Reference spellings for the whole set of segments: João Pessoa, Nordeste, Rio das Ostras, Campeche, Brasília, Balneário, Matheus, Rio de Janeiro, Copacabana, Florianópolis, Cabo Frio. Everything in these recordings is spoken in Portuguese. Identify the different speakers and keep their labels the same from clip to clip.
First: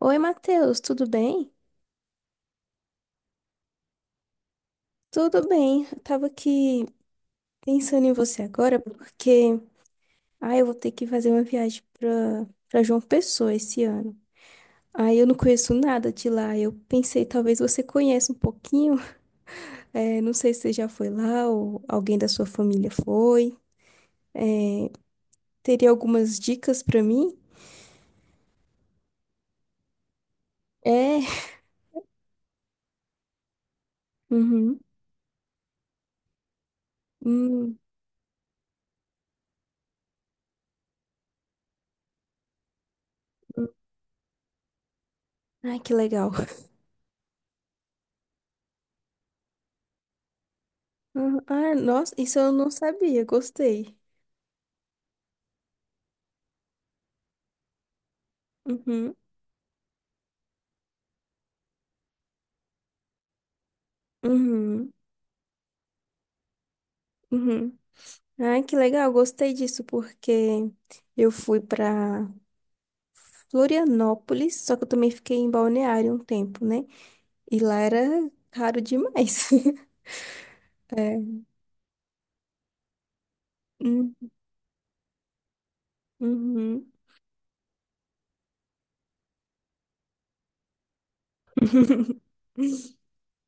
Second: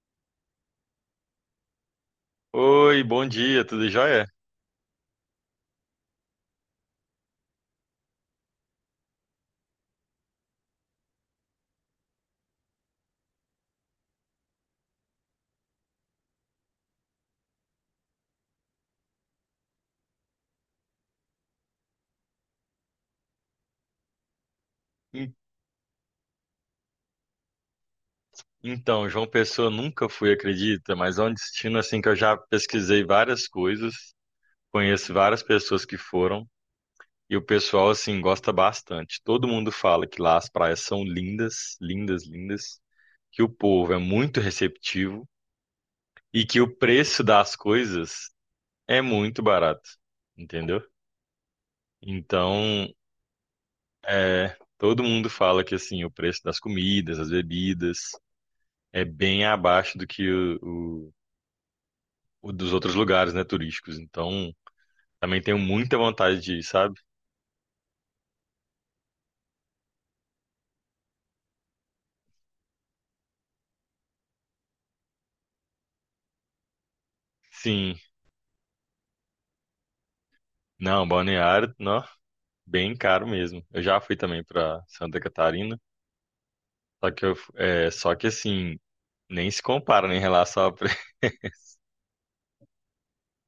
Speaker 1: Oi, Matheus, tudo bem?
Speaker 2: Oi, bom dia, tudo jóia?
Speaker 1: Tudo bem. Eu tava aqui pensando em você agora porque eu vou ter que fazer uma viagem pra para João Pessoa esse ano. Aí eu não conheço nada de lá. Eu pensei, talvez você conheça um pouquinho. Não sei se você já foi lá ou alguém da sua família foi. Eh,
Speaker 2: En-
Speaker 1: Teria algumas dicas pra mim?
Speaker 2: Então, João Pessoa nunca fui, acredita, mas
Speaker 1: É.
Speaker 2: é um destino assim que eu já pesquisei várias coisas,
Speaker 1: Uhum.
Speaker 2: conheço várias pessoas que foram e o
Speaker 1: Hum.
Speaker 2: pessoal assim gosta bastante. Todo mundo fala que lá as praias são lindas, lindas, lindas, que o povo é muito receptivo
Speaker 1: Ai, que legal.
Speaker 2: e que o preço das coisas é muito barato, entendeu?
Speaker 1: Uhum. Ah, nossa, isso eu não
Speaker 2: Então,
Speaker 1: sabia. Gostei.
Speaker 2: é, todo mundo fala que assim o preço das comidas, das bebidas é
Speaker 1: Uhum.
Speaker 2: bem abaixo do que o, o- o dos outros lugares, né, turísticos. Então,
Speaker 1: Uhum.
Speaker 2: também tenho muita vontade de ir, sabe?
Speaker 1: Uhum. Ai, que legal, gostei disso, porque eu fui para Florianópolis, só que eu também fiquei em Balneário um tempo, né? E lá
Speaker 2: Sim.
Speaker 1: era caro demais.
Speaker 2: Não,
Speaker 1: É.
Speaker 2: Balneário, não, bem caro mesmo. Eu já
Speaker 1: Hum,
Speaker 2: fui também para Santa Catarina,
Speaker 1: uhum.
Speaker 2: só que eu, é, só que assim, nem se compara né, em relação a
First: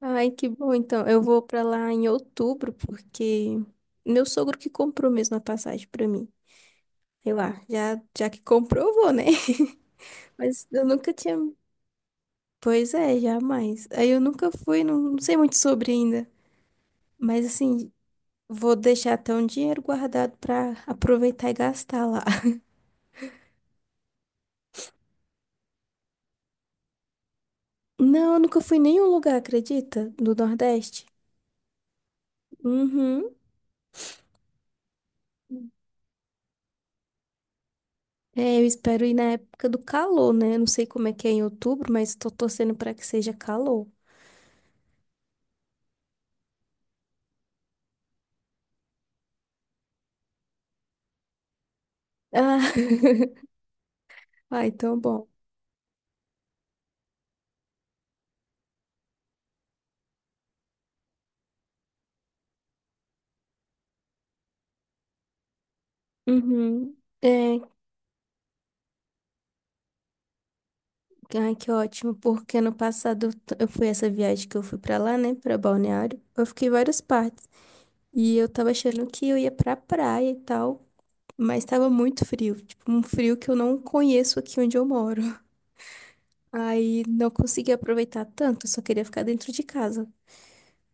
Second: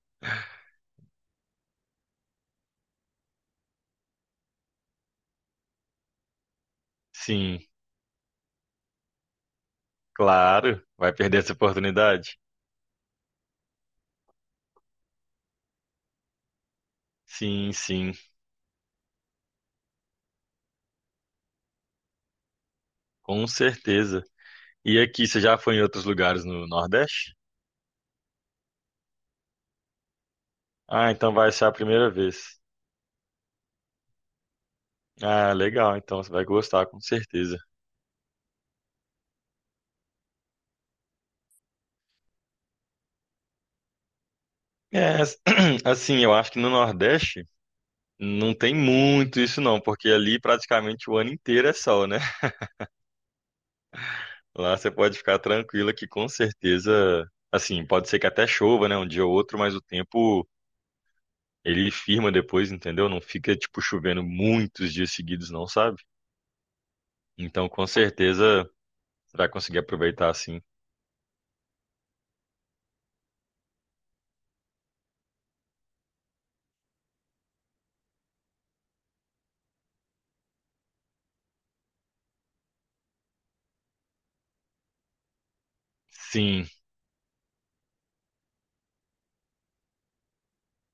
Speaker 1: Ai, que bom, então. Eu vou para lá em outubro, porque meu sogro que comprou mesmo a passagem para mim. Sei
Speaker 2: Sim,
Speaker 1: lá, já que comprou, eu vou, né? Mas
Speaker 2: claro,
Speaker 1: eu nunca
Speaker 2: vai
Speaker 1: tinha.
Speaker 2: perder essa oportunidade.
Speaker 1: Pois é, jamais. Aí eu nunca fui, não, não sei muito sobre ainda. Mas
Speaker 2: Sim,
Speaker 1: assim,
Speaker 2: sim,
Speaker 1: vou deixar até um dinheiro guardado pra aproveitar e gastar lá.
Speaker 2: com certeza. E aqui, você já foi em outros lugares no Nordeste?
Speaker 1: Não, eu nunca fui em nenhum lugar, acredita? Do Nordeste?
Speaker 2: Ah, então vai ser a primeira vez.
Speaker 1: Uhum.
Speaker 2: Ah, legal, então você vai gostar, com certeza.
Speaker 1: É, eu espero ir na época do calor, né? Não sei como é que é em outubro, mas tô torcendo pra que seja calor.
Speaker 2: É, assim, eu acho que no Nordeste não tem muito isso não, porque ali praticamente o ano inteiro é sol, né?
Speaker 1: Ah, ah,
Speaker 2: Lá você
Speaker 1: então
Speaker 2: pode
Speaker 1: bom.
Speaker 2: ficar tranquila que com certeza, assim, pode ser que até chova, né, um dia ou outro, mas o tempo ele firma depois, entendeu? Não fica tipo chovendo muitos dias seguidos não, sabe?
Speaker 1: Uhum. É,
Speaker 2: Então, com certeza você vai conseguir aproveitar assim.
Speaker 1: ai, que ótimo, porque ano passado eu fui essa viagem que eu fui pra lá, né, pra Balneário. Eu fiquei em várias partes. E eu tava achando que eu ia pra praia e tal. Mas tava muito frio, tipo, um frio que eu não conheço aqui onde eu moro.
Speaker 2: Sim.
Speaker 1: Aí não consegui aproveitar tanto, só queria ficar dentro de casa.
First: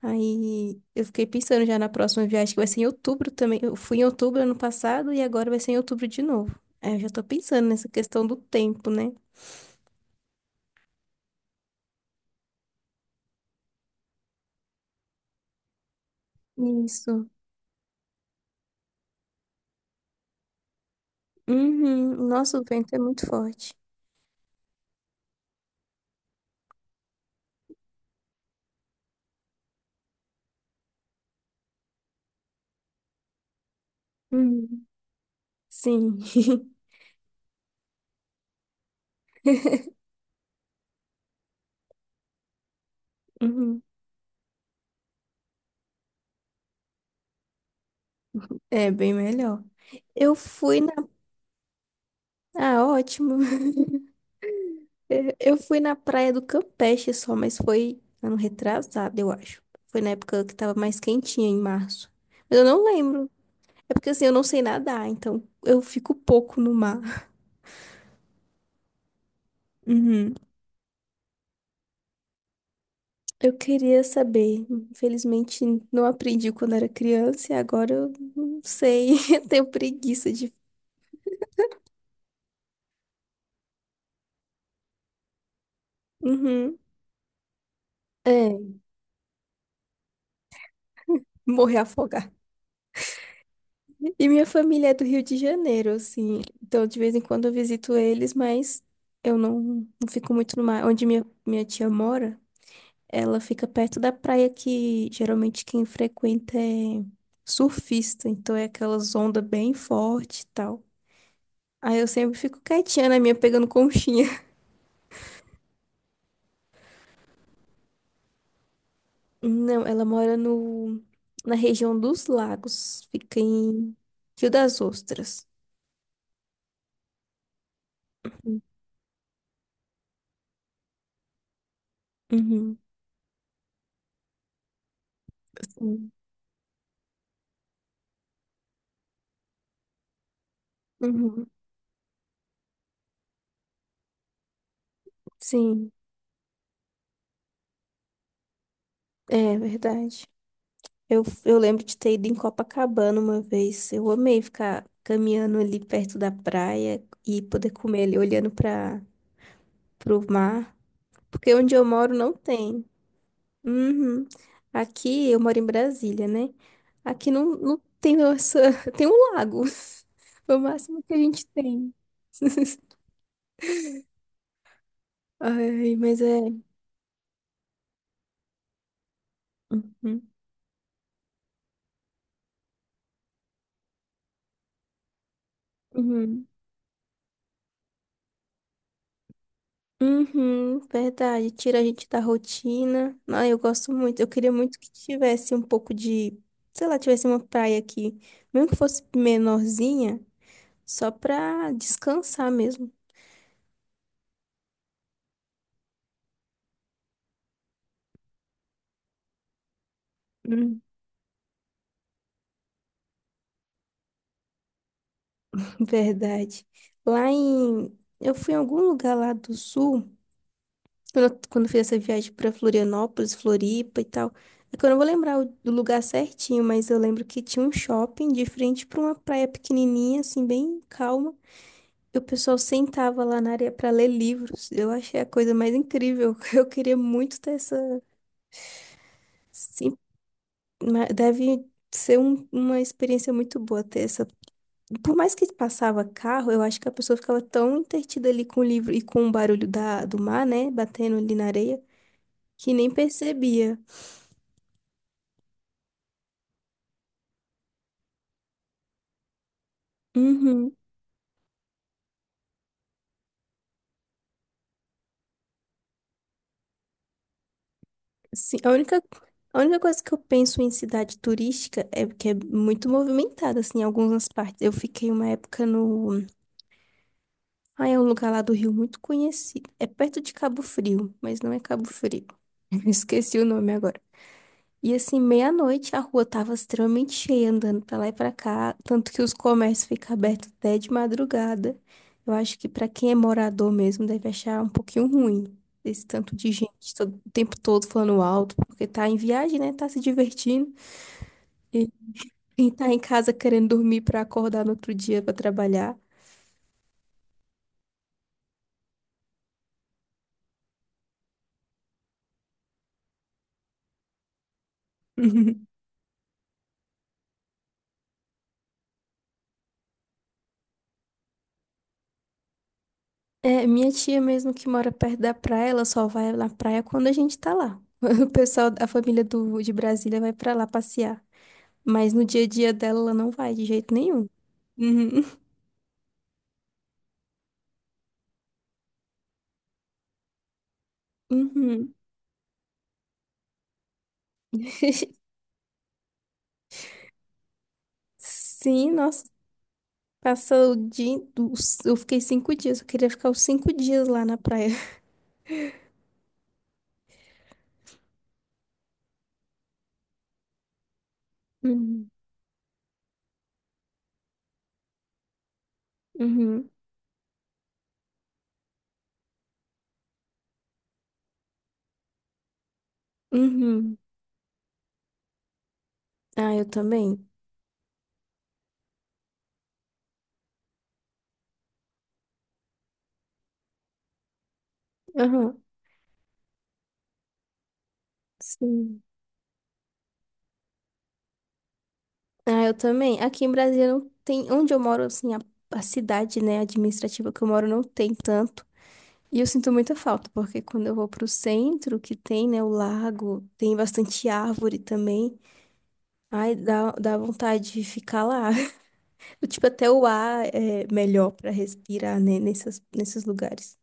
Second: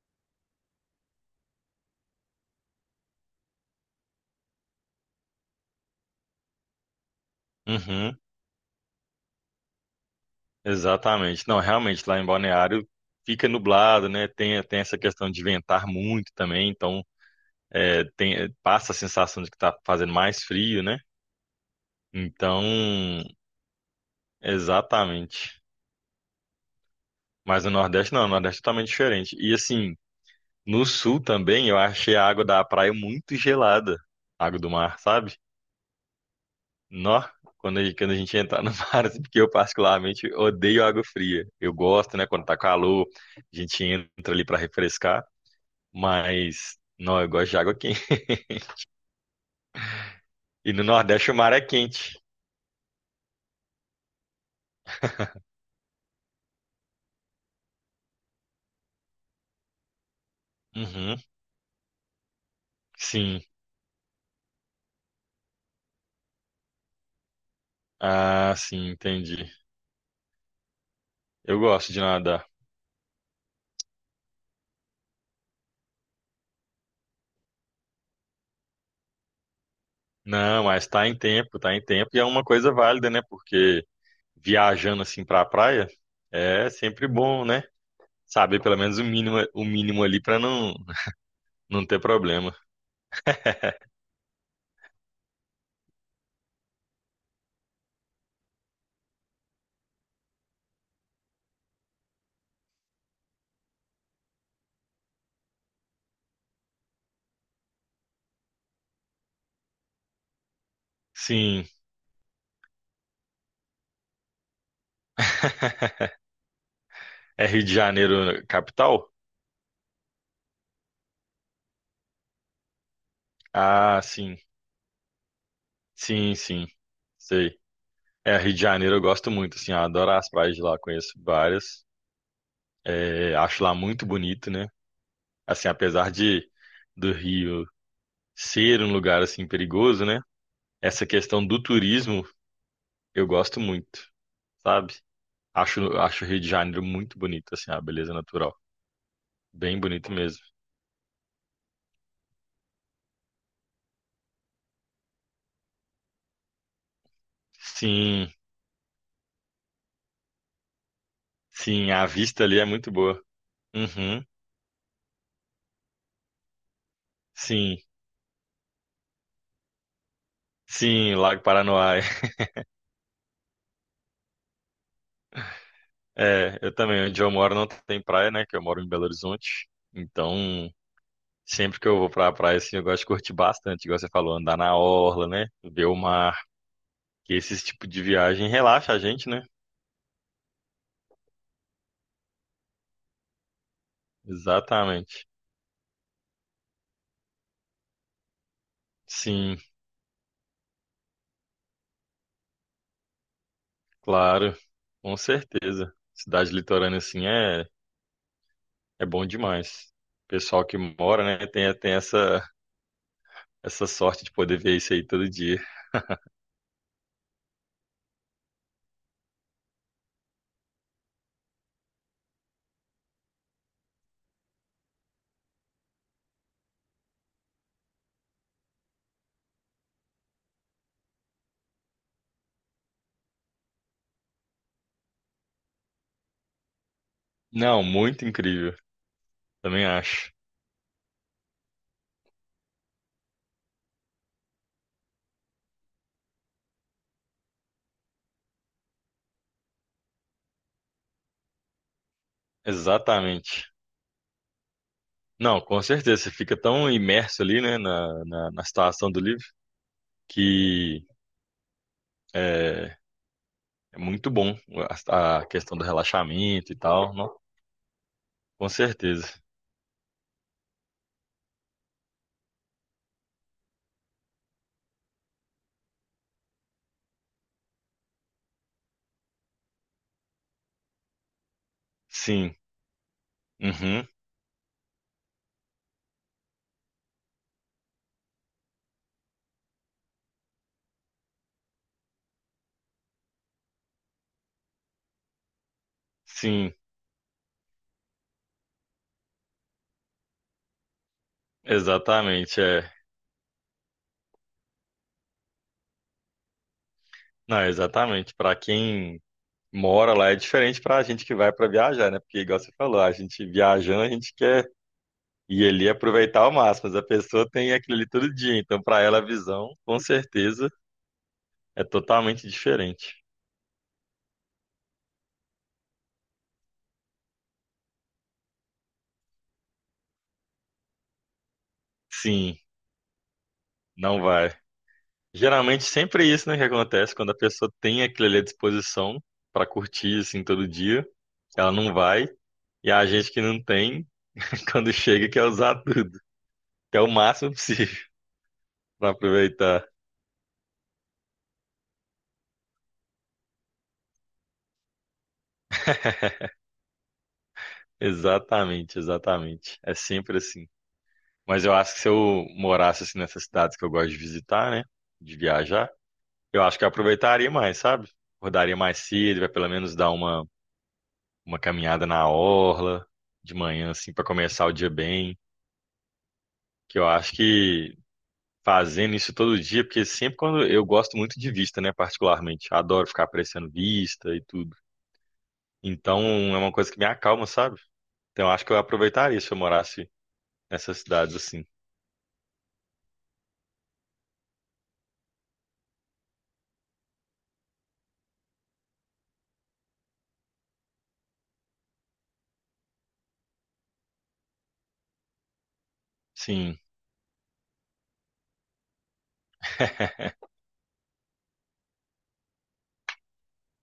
Speaker 1: Aí eu fiquei pensando já na próxima viagem, que vai ser em outubro também. Eu fui em outubro ano passado e agora vai ser em outubro de novo. Aí eu já tô pensando nessa
Speaker 2: Uhum.
Speaker 1: questão do tempo, né?
Speaker 2: Exatamente. Não, realmente lá em Balneário fica nublado, né? Tem essa questão de ventar muito também, então
Speaker 1: Isso.
Speaker 2: é, passa a sensação de que tá fazendo mais frio, né?
Speaker 1: Uhum. Nossa,
Speaker 2: Então,
Speaker 1: o vento é muito forte.
Speaker 2: exatamente. Mas no Nordeste não, no Nordeste é totalmente diferente. E assim, no Sul também eu achei a água da praia muito gelada, água do
Speaker 1: Uhum.
Speaker 2: mar, sabe?
Speaker 1: Sim.
Speaker 2: Nó, quando a gente entra no mar, assim, porque eu particularmente odeio água fria. Eu gosto, né, quando tá calor, a
Speaker 1: Uhum.
Speaker 2: gente entra ali pra refrescar, mas não, eu gosto de água quente.
Speaker 1: É bem melhor. Eu
Speaker 2: E
Speaker 1: fui
Speaker 2: no
Speaker 1: na.
Speaker 2: Nordeste o mar é quente.
Speaker 1: Ah, ótimo. É, eu fui na praia do Campeche só, mas foi ano retrasado, eu acho. Foi na época que tava mais
Speaker 2: Uhum,
Speaker 1: quentinha, em março. Mas eu não lembro.
Speaker 2: sim.
Speaker 1: É porque assim, eu não sei nadar, então eu fico pouco no mar.
Speaker 2: Ah, sim, entendi.
Speaker 1: Uhum.
Speaker 2: Eu gosto de nadar.
Speaker 1: Eu queria saber. Infelizmente, não aprendi quando era criança e agora eu não sei. Eu tenho preguiça de.
Speaker 2: Não, mas tá em tempo e é uma coisa válida, né? Porque viajando assim pra praia é
Speaker 1: Uhum.
Speaker 2: sempre bom, né? Saber
Speaker 1: É,
Speaker 2: pelo menos o mínimo ali pra
Speaker 1: morrer
Speaker 2: não ter
Speaker 1: afogada.
Speaker 2: problema.
Speaker 1: E minha família é do Rio de Janeiro, assim. Então, de vez em quando eu visito eles, mas eu não, não fico muito no mar. Onde minha tia mora, ela fica perto da praia que geralmente quem frequenta é surfista. Então, é aquelas ondas bem fortes e tal.
Speaker 2: Sim,
Speaker 1: Aí eu sempre fico quietinha na minha, pegando conchinha.
Speaker 2: é Rio de Janeiro capital?
Speaker 1: Não, ela mora no, na região dos lagos. Fica em
Speaker 2: Ah, sim.
Speaker 1: Rio das Ostras.
Speaker 2: Sim, sim. Sei. É, Rio de Janeiro eu gosto muito, assim, eu adoro as praias de lá, conheço várias.
Speaker 1: Uhum.
Speaker 2: É, acho lá muito bonito, né? Assim, apesar
Speaker 1: Sim.
Speaker 2: de do Rio ser um lugar assim perigoso, né? Essa questão
Speaker 1: Uhum.
Speaker 2: do turismo, eu gosto muito, sabe? Acho,
Speaker 1: Sim,
Speaker 2: acho o Rio de Janeiro muito bonito, assim, a beleza natural.
Speaker 1: é
Speaker 2: Bem bonito
Speaker 1: verdade.
Speaker 2: mesmo.
Speaker 1: Eu lembro de ter ido em Copacabana uma vez. Eu amei ficar caminhando ali perto da praia e poder comer ali
Speaker 2: Sim,
Speaker 1: olhando para o mar, porque onde eu
Speaker 2: sim, a
Speaker 1: moro não
Speaker 2: vista ali é
Speaker 1: tem.
Speaker 2: muito boa. Uhum,
Speaker 1: Uhum. Aqui eu moro em Brasília, né? Aqui não,
Speaker 2: sim,
Speaker 1: não tem essa, tem um lago. Foi o máximo que
Speaker 2: sim,
Speaker 1: a
Speaker 2: Lago
Speaker 1: gente tem.
Speaker 2: Paranoá.
Speaker 1: Ai, mas é.
Speaker 2: É, eu também, onde eu moro não tem praia, né? Que eu moro em Belo Horizonte.
Speaker 1: Uhum.
Speaker 2: Então, sempre que eu vou pra praia, assim, eu gosto de curtir bastante, igual você falou, andar na orla, né? Ver o mar,
Speaker 1: Uhum.
Speaker 2: que esse tipo de viagem relaxa a gente, né?
Speaker 1: Uhum, verdade. Tira a gente da rotina. Ah, eu gosto muito. Eu queria muito que
Speaker 2: Exatamente.
Speaker 1: tivesse um pouco de, sei lá, tivesse uma praia aqui, mesmo que fosse
Speaker 2: Sim.
Speaker 1: menorzinha, só pra descansar mesmo.
Speaker 2: Claro, com certeza. Cidade litorânea assim é, é bom demais. Pessoal que
Speaker 1: Hum.
Speaker 2: mora, né, tem essa sorte de poder ver isso aí todo dia.
Speaker 1: Verdade. Lá em, eu fui em algum lugar lá do sul, quando eu fiz essa viagem pra Florianópolis, Floripa e tal. É que eu não vou lembrar do lugar certinho, mas eu lembro que tinha um shopping de frente pra uma praia pequenininha, assim, bem calma. E o pessoal sentava lá na areia para ler livros. Eu achei a coisa mais incrível. Eu queria muito ter essa.
Speaker 2: Não, muito incrível, também
Speaker 1: Sim,
Speaker 2: acho.
Speaker 1: deve ser uma experiência muito boa ter essa. Por mais que passava carro, eu acho que a pessoa ficava tão entretida ali com o livro e com o barulho do mar, né? Batendo ali na areia, que nem
Speaker 2: Exatamente.
Speaker 1: percebia.
Speaker 2: Não, com certeza, você fica tão imerso ali, né, na situação do livro,
Speaker 1: Uhum.
Speaker 2: que é, é muito bom a questão do relaxamento e tal, não?
Speaker 1: Sim,
Speaker 2: Com certeza.
Speaker 1: a única coisa que eu penso em cidade turística é que é muito movimentada, assim, em algumas partes. Eu fiquei uma época no. Ah, é um lugar lá do Rio muito conhecido. É perto de Cabo Frio, mas não é Cabo Frio.
Speaker 2: Sim,
Speaker 1: Esqueci o nome agora.
Speaker 2: uhum,
Speaker 1: E assim, meia-noite a rua tava extremamente cheia, andando pra lá e pra cá, tanto que os comércios ficam abertos até de madrugada. Eu acho que pra quem é morador mesmo deve achar um pouquinho ruim esse tanto de
Speaker 2: sim,
Speaker 1: gente o tempo todo falando alto, porque tá em viagem, né? Tá se divertindo. E
Speaker 2: exatamente,
Speaker 1: quem
Speaker 2: é.
Speaker 1: tá em casa querendo dormir pra acordar no outro dia pra trabalhar.
Speaker 2: Não, exatamente, para quem mora lá é diferente para a gente que vai para viajar, né? Porque, igual você falou, a gente viajando, a gente quer ir ali e aproveitar ao máximo, mas a pessoa tem aquilo ali todo dia, então para ela a visão, com certeza, é totalmente diferente.
Speaker 1: É, minha tia mesmo que mora perto da praia, ela só vai na praia quando a gente tá lá. O pessoal, a família de Brasília vai pra lá passear. Mas no dia a
Speaker 2: Sim,
Speaker 1: dia dela, ela não vai de jeito
Speaker 2: não
Speaker 1: nenhum.
Speaker 2: vai.
Speaker 1: Uhum.
Speaker 2: Geralmente sempre é isso, né, que acontece quando a pessoa tem aquilo ali à disposição para curtir assim todo dia, ela não
Speaker 1: Uhum.
Speaker 2: vai. E a gente que não tem, quando chega, quer usar tudo, quer o máximo possível
Speaker 1: Sim,
Speaker 2: para
Speaker 1: nossa,
Speaker 2: aproveitar.
Speaker 1: passou o dia. Eu fiquei 5 dias, eu queria ficar os 5 dias lá na praia.
Speaker 2: Exatamente, exatamente. É sempre assim. Mas eu acho que se
Speaker 1: Uhum.
Speaker 2: eu morasse assim nessas cidades que eu gosto de visitar, né? De viajar, eu
Speaker 1: Uhum.
Speaker 2: acho que eu aproveitaria mais, sabe? Acordaria mais cedo, vai pelo menos dar uma caminhada na orla de manhã,
Speaker 1: Uhum.
Speaker 2: assim, para começar o dia bem.
Speaker 1: Ah, eu
Speaker 2: Que eu
Speaker 1: também.
Speaker 2: acho que fazendo isso todo dia, porque sempre quando eu gosto muito de vista, né? Particularmente, adoro ficar apreciando vista e tudo.
Speaker 1: Aham.
Speaker 2: Então é uma coisa que me acalma, sabe? Então eu acho que eu
Speaker 1: Sim.
Speaker 2: aproveitaria se eu morasse nessas cidades assim.
Speaker 1: Ah, eu também. Aqui em Brasília não tem. Onde eu moro, assim, a cidade, né, administrativa que eu moro não tem tanto. E eu sinto muita falta, porque quando eu vou pro centro, que tem, né, o lago, tem bastante árvore também. Ai,
Speaker 2: Sim,
Speaker 1: dá vontade de ficar lá. Tipo, até o ar é melhor pra respirar, né, nesses lugares.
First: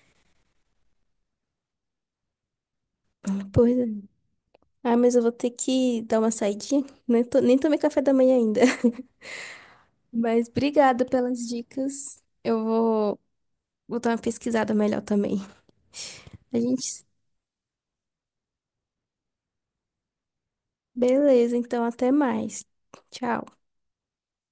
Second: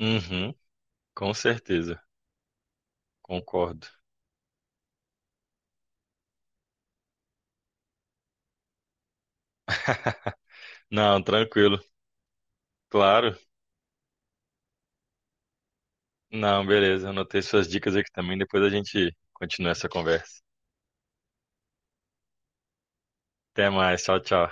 Speaker 2: uhum, com certeza,
Speaker 1: Pois é.
Speaker 2: concordo.
Speaker 1: Ah, mas eu vou ter que dar uma saidinha. Nem tomei café da manhã ainda. Mas obrigada
Speaker 2: Não,
Speaker 1: pelas
Speaker 2: tranquilo.
Speaker 1: dicas.
Speaker 2: Claro.
Speaker 1: Vou dar uma pesquisada melhor também. A
Speaker 2: Não,
Speaker 1: gente.
Speaker 2: beleza. Anotei suas dicas aqui também. Depois a gente continua essa conversa.
Speaker 1: Beleza, então até mais. Tchau.
Speaker 2: Até mais. Tchau, tchau.